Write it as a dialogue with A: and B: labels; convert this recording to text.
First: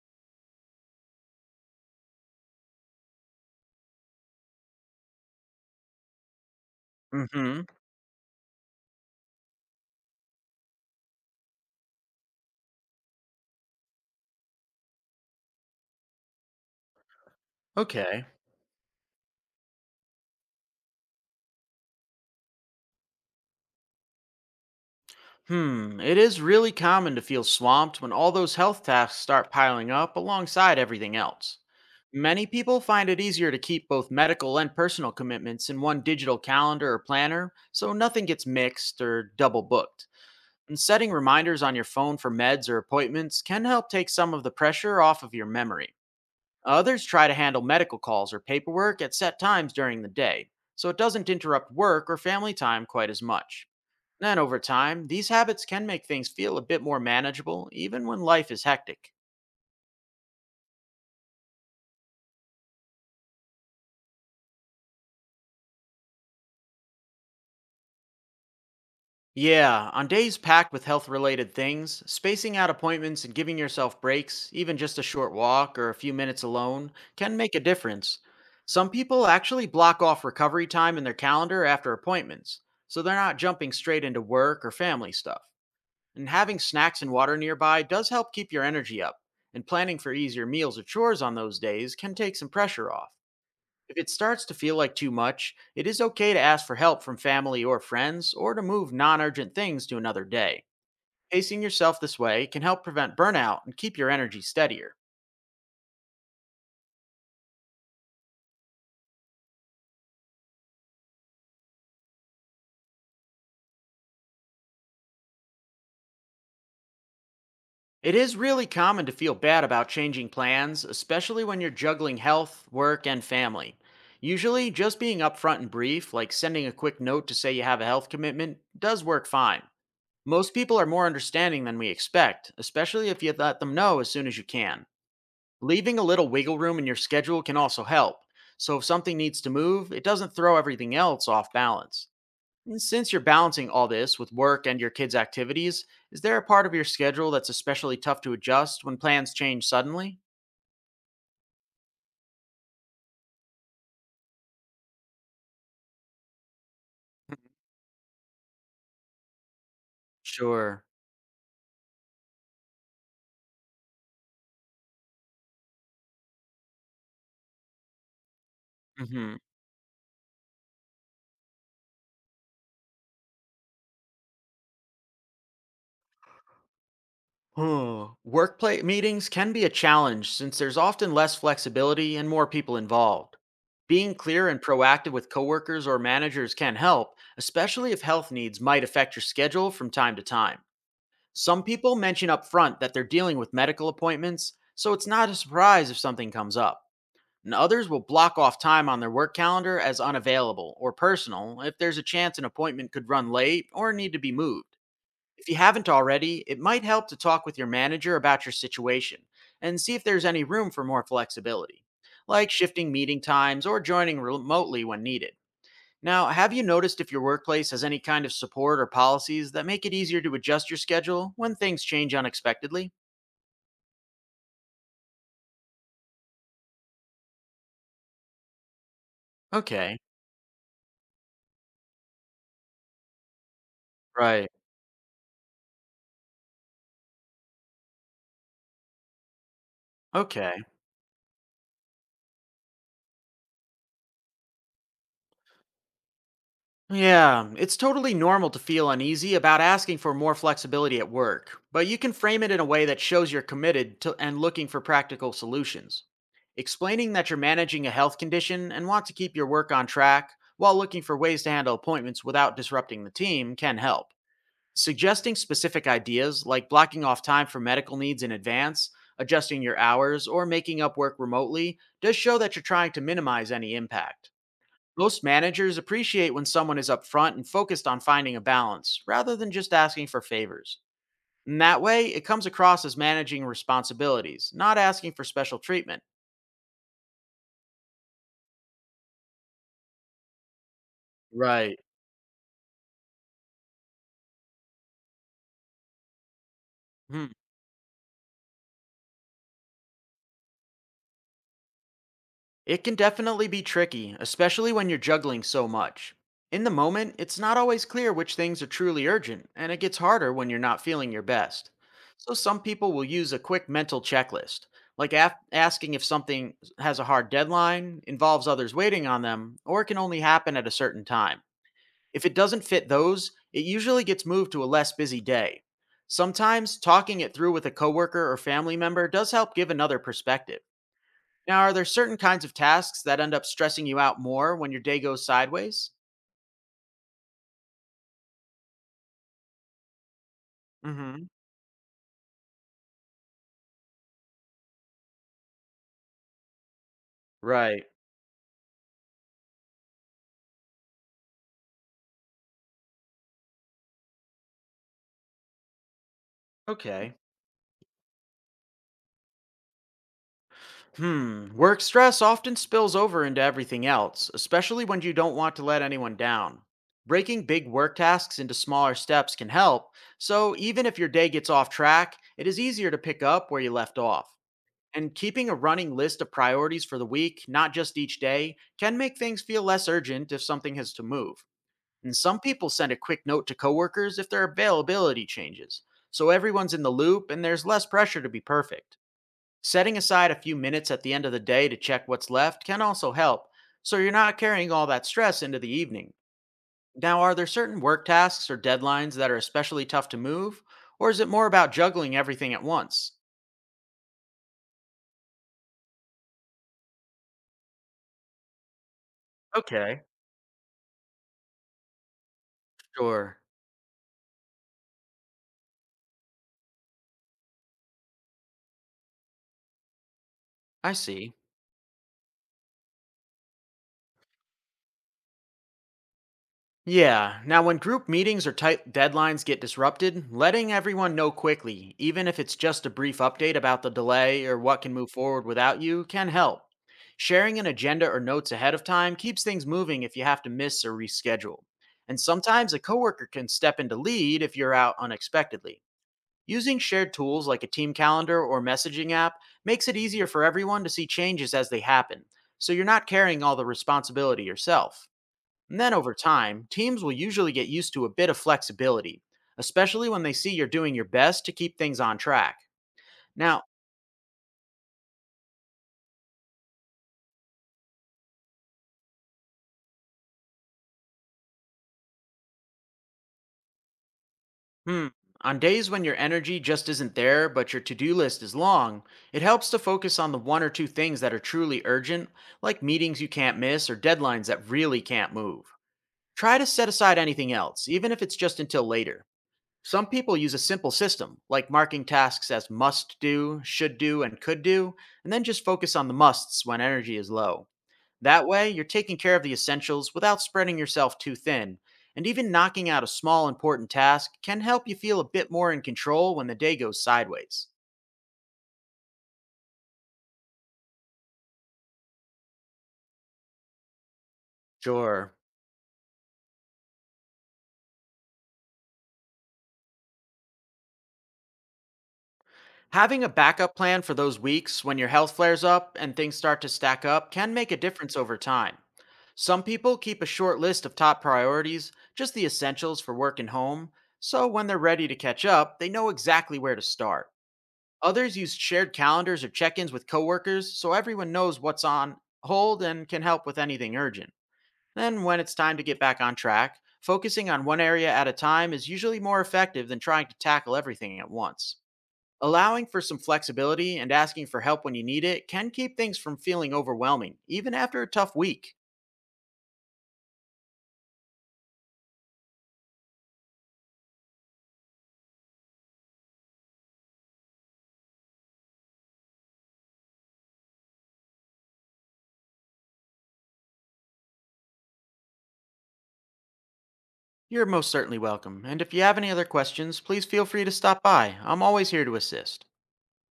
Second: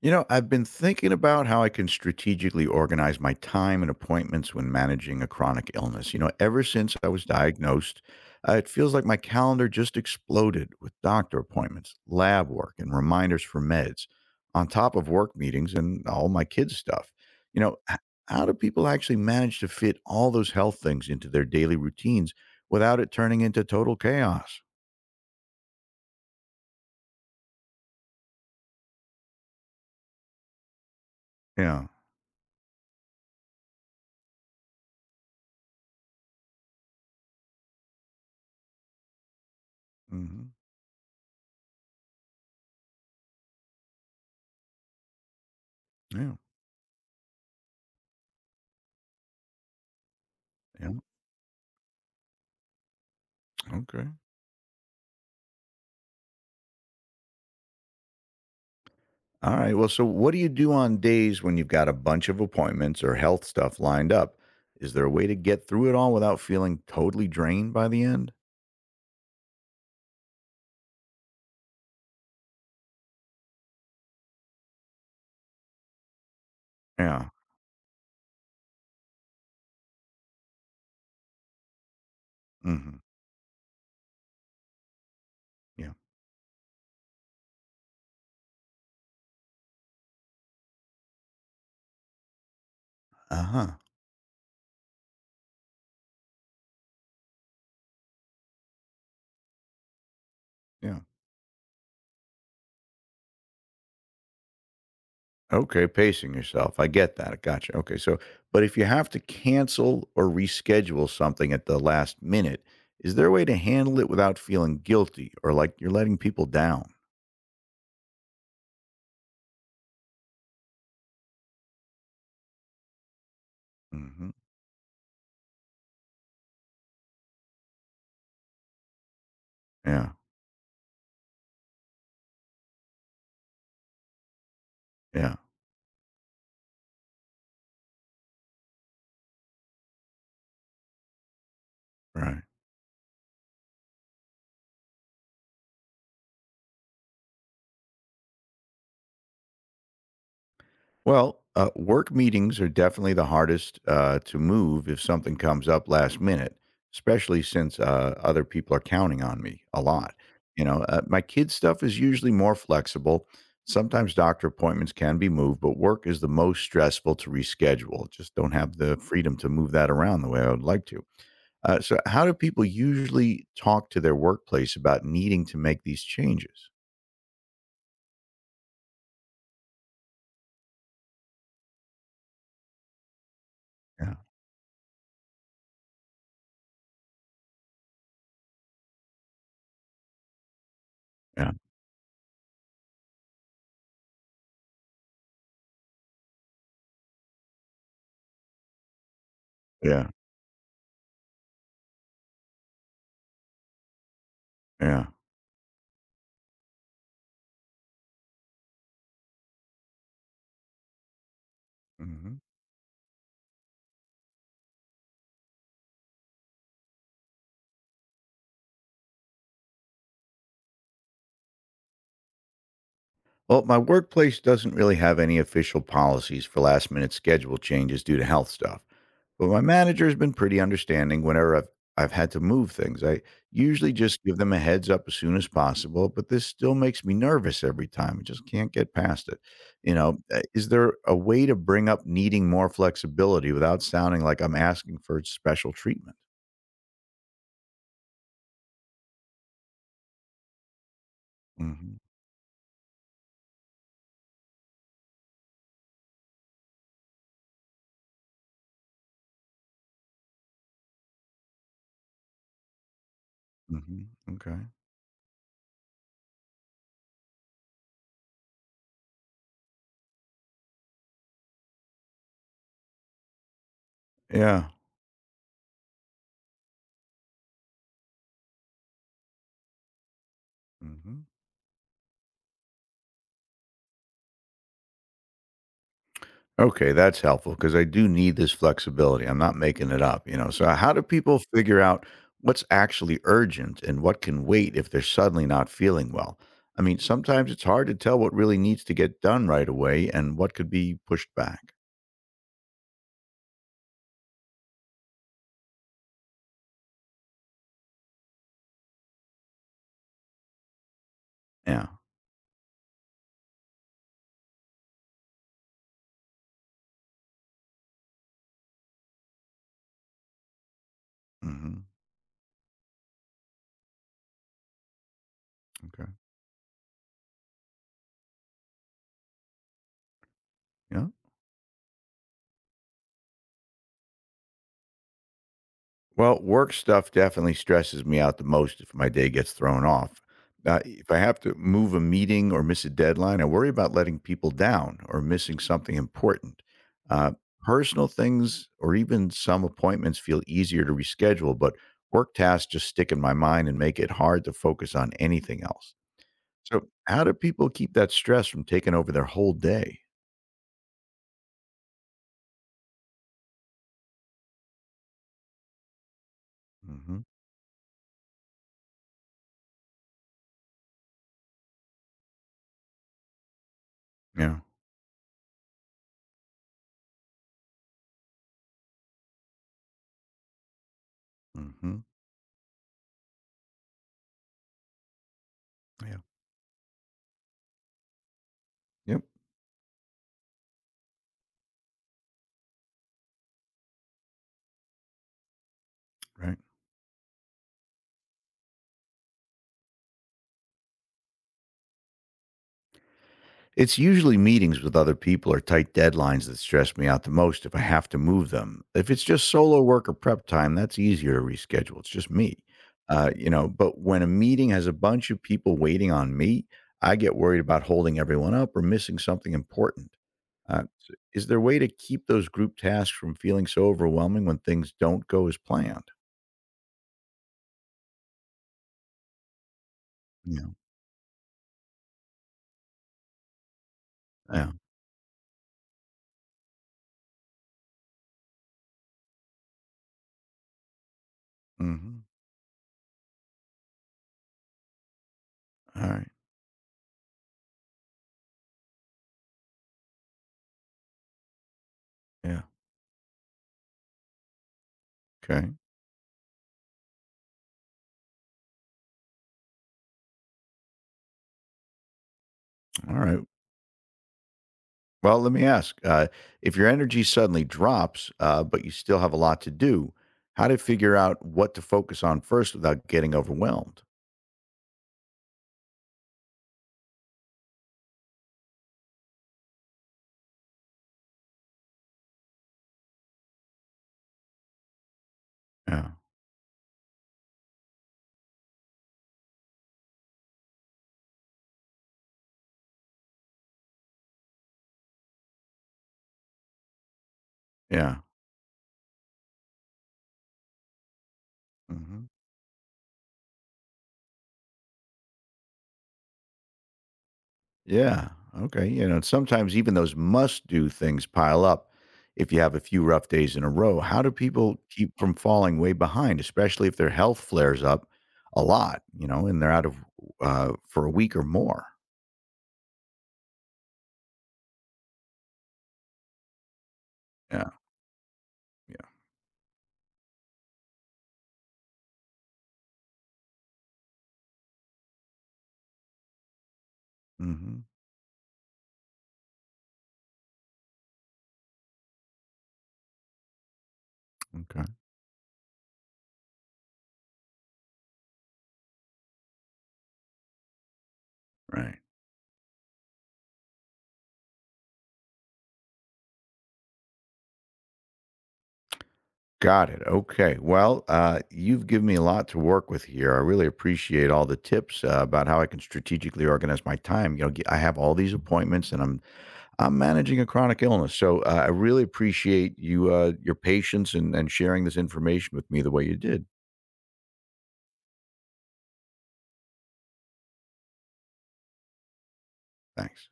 A: I've been thinking about how I can strategically organize my time and appointments when managing a chronic illness. Ever since I was
B: Mm-hmm.
A: diagnosed, it feels like my calendar just exploded with doctor appointments, lab work, and reminders for meds, on top of work meetings and all my kids' stuff. You know, h-
B: Okay.
A: how do people actually manage to fit all those health things into their daily routines without it turning into total chaos?
B: Hmm. It is really common to feel swamped when all those health tasks start piling up alongside everything else.
A: Yeah.
B: Many people find it easier to keep both medical and personal commitments in one digital calendar or planner so nothing gets mixed or double booked.
A: Hmm.
B: And setting reminders on your phone for meds or appointments can help take some of the pressure off of your memory.
A: Yeah.
B: Others try to handle medical calls or paperwork at set times during the day, so
A: Yeah.
B: it doesn't interrupt work or family time quite as much.
A: Okay.
B: Then over time, these habits can make things feel a bit more manageable, even when life is hectic.
A: All right. Well, so what do you do on days when you've got a bunch of appointments or health stuff lined up? Is there a way to get through it all without feeling totally drained by the end?
B: Yeah, on days packed with health related things, spacing out appointments and giving yourself breaks, even just a short walk or a few minutes alone,
A: Yeah.
B: can make a difference. Some people actually block off recovery time in their calendar after appointments,
A: Hmm.
B: so they're not jumping straight into work or family stuff.
A: Yeah.
B: And having snacks and water nearby does help keep your energy up, and planning for easier meals or chores on those days can take some pressure off.
A: Uh huh.
B: If it starts to feel like too much, it is okay to ask for help from family or friends or to move non urgent things to another day.
A: Yeah.
B: Pacing yourself this way can help prevent burnout and keep your energy steadier.
A: Okay. Pacing yourself. I get that. I gotcha. Okay. So, but if you have to cancel or reschedule something at the last minute, is there a way to handle it without feeling guilty or like you're letting people down?
B: It is really common to feel bad about changing plans, especially when you're juggling health, work, and family.
A: Hmm.
B: Usually, just being upfront and brief, like sending a quick note to say you have a health commitment, does work fine.
A: Yeah.
B: Most people are more understanding than we expect, especially if you let them know as soon as you can.
A: Yeah.
B: Leaving a little wiggle room in your schedule can also help. So if something needs to move, it doesn't throw everything else off balance.
A: Right.
B: And since you're balancing all this with work and your kids' activities, is there a part of your schedule that's especially tough to adjust when plans change suddenly?
A: Well, work meetings are definitely the hardest to move if something comes up last minute, especially since other people are counting on me a lot.
B: Sure.
A: My kids' stuff is usually more flexible. Sometimes doctor appointments can be moved, but work is the most stressful to reschedule. Just don't have the freedom
B: Hmm.
A: to move that around the way I would like to. So, how do people usually talk to their workplace about needing to make these changes?
B: Oh, workplace meetings can be a challenge since there's often less flexibility and more people involved.
A: Yeah,
B: Being clear and proactive with coworkers or managers can help, especially if health needs might affect your schedule from time to time.
A: yeah,
B: Some people mention up front that they're dealing with medical appointments, so it's not a surprise if something comes up. And others will block off time on their work calendar as
A: yeah,
B: unavailable or personal if there's a chance an appointment could run late or need to be moved.
A: yeah.
B: If you haven't already, it might help to talk with your manager about your situation and see if there's any room for more flexibility,
A: Hmm.
B: like shifting meeting times or joining remotely when needed. Now, have you noticed if your workplace has any kind of support or policies that make it easier to adjust your schedule when things change unexpectedly?
A: Well, my workplace doesn't really have any official policies for last minute schedule changes due to health stuff, but my
B: Okay.
A: manager has been pretty understanding whenever I've had to move things. I usually just give
B: Right.
A: them a heads up as soon as possible, but this still makes me nervous every time. I just can't get past it.
B: Okay.
A: Is there a way to bring up needing more flexibility without sounding like I'm asking for special treatment?
B: Yeah, it's totally normal to feel uneasy about asking for more flexibility at work, but you
A: Hmm.
B: can frame it in a way that shows you're committed to and looking for practical solutions. Explaining that you're managing a health condition and want to keep your work on track while looking for ways to handle appointments without disrupting the team can
A: Hmm.
B: help.
A: Okay.
B: Suggesting specific ideas like blocking off time for medical needs in advance, adjusting your hours, or making up work remotely does show that you're trying to minimize any impact.
A: Yeah.
B: Most managers appreciate when someone is upfront and focused on finding a balance rather than just asking for favors.
A: Hmm.
B: In that way, it comes across as managing responsibilities, not asking for special treatment.
A: Okay, that's helpful because I do need this flexibility. I'm not making it up. So how do people
B: Right.
A: figure out what's actually urgent and what can wait if they're suddenly not feeling well? I mean,
B: Hmm.
A: sometimes it's hard to tell what really needs to get done right away and what could be pushed back.
B: It can definitely be tricky, especially when you're juggling so much. In the moment, it's not always clear which things are truly urgent, and it gets harder when you're not feeling your best.
A: Yeah.
B: So, some people will use a quick mental checklist, like asking if something has a hard deadline, involves others waiting on them, or can only happen at a certain time.
A: Hmm.
B: If it doesn't fit those, it usually gets moved to a less busy day.
A: Okay.
B: Sometimes, talking it through with a coworker or family member does help give another perspective.
A: Yeah.
B: Now, are there certain kinds of tasks that end up stressing you out more when your day goes sideways?
A: Well, work stuff definitely stresses me out the most if my day gets thrown off. If I
B: Hmm.
A: have to move a meeting or miss a deadline, I worry about letting people down or missing something important. Uh,
B: Right.
A: Personal things or even some appointments feel easier to reschedule, but work tasks just stick in my mind and make it hard to focus on anything else. So,
B: Okay.
A: how do people keep that stress from taking over their whole day?
B: Hmm. Work stress often spills over into everything else, especially when you don't want to let anyone down.
A: Hmm.
B: Breaking big work tasks into smaller steps can help, so even if your day gets off track, it is easier to pick up where you left off.
A: Yeah.
B: And keeping a running list of priorities for the week, not just each day, can make things feel less urgent if something has to move.
A: Hmm.
B: And some people send a quick note to coworkers if their availability changes,
A: Yeah.
B: so everyone's in the loop and there's less pressure to be perfect.
A: Yep.
B: Setting aside a few minutes at the end of the day to check what's left can also help, so you're not carrying all that stress into the evening.
A: Right.
B: Now, are there certain work tasks or deadlines that are especially tough to move, or is it more about juggling everything at once?
A: It's usually meetings with other people or tight deadlines that stress me out the most if I have to move them. If it's just solo
B: Okay,
A: work or prep time, that's easier to reschedule. It's just me.
B: sure.
A: But when a meeting has a bunch of people waiting on me, I get worried about holding everyone up or missing something important.
B: I
A: So
B: see.
A: is there a way to keep those group tasks from feeling so overwhelming when things don't go as planned?
B: Yeah, now when group meetings or tight deadlines get disrupted,
A: Yeah.
B: letting everyone know quickly, even if it's just a brief update about the delay or
A: Yeah.
B: what can move forward without you, can help. Sharing an agenda or notes ahead of time keeps things moving if you have to miss or reschedule. And
A: Hmm.
B: sometimes a coworker can step in to lead if you're out unexpectedly.
A: All right.
B: Using shared tools like a team calendar or messaging app makes it easier for everyone to see changes as they happen,
A: Yeah.
B: so you're not carrying all the responsibility yourself.
A: Okay.
B: And then over time, teams will usually get used to a bit of flexibility, especially when they see you're doing your best to keep things on track.
A: All right.
B: Now,
A: Well, let me ask, if your energy suddenly drops, but you still have a lot to do, how to figure out what to focus on first without getting overwhelmed?
B: hmm, on days when your energy just isn't there, but your to do list is long, it helps to focus on the one or two things that are truly urgent, like meetings you can't miss or deadlines that really can't move.
A: Yeah.
B: Try to set aside anything else, even if it's just until later. Some people use a simple system, like marking tasks as must do, should do, and could do, and then just focus on the musts when energy is low.
A: Yeah.
B: That way, you're taking care of the essentials without spreading yourself too thin.
A: Hmm.
B: And even knocking out a small important task can help you feel a bit more in control when the day goes sideways.
A: Yeah. Okay. Sometimes even those must do things pile up if you have a few rough days in a row. How do people keep from
B: Sure.
A: falling way behind, especially if their health flares up a lot, and they're out of for a week or more?
B: Having a backup plan for those weeks when your health flares up and things start to stack up can
A: Yeah.
B: make a difference over time.
A: Yeah.
B: Some people keep a short list of top priorities, just the essentials for work and home, so when they're ready to catch up, they know exactly where to start.
A: Hmm.
B: Others use shared calendars or check ins with coworkers so everyone knows what's on hold and can help with anything urgent.
A: Okay.
B: Then, when it's time to get back on track, focusing on one area at a time is usually more effective than trying to tackle everything at once.
A: Right.
B: Allowing for some flexibility and asking for help when you need it can keep things from feeling overwhelming, even after a tough week.
A: Got it. Okay. Well, you've given me a lot to work with here. I really appreciate all the tips about how I can strategically organize my time. I have all these appointments, and I'm managing a chronic illness, so I really appreciate you your patience and sharing this information with me the way you did.
B: You're most certainly welcome, and if you have any other questions, please feel free to stop by. I'm always here to assist.
A: Thanks.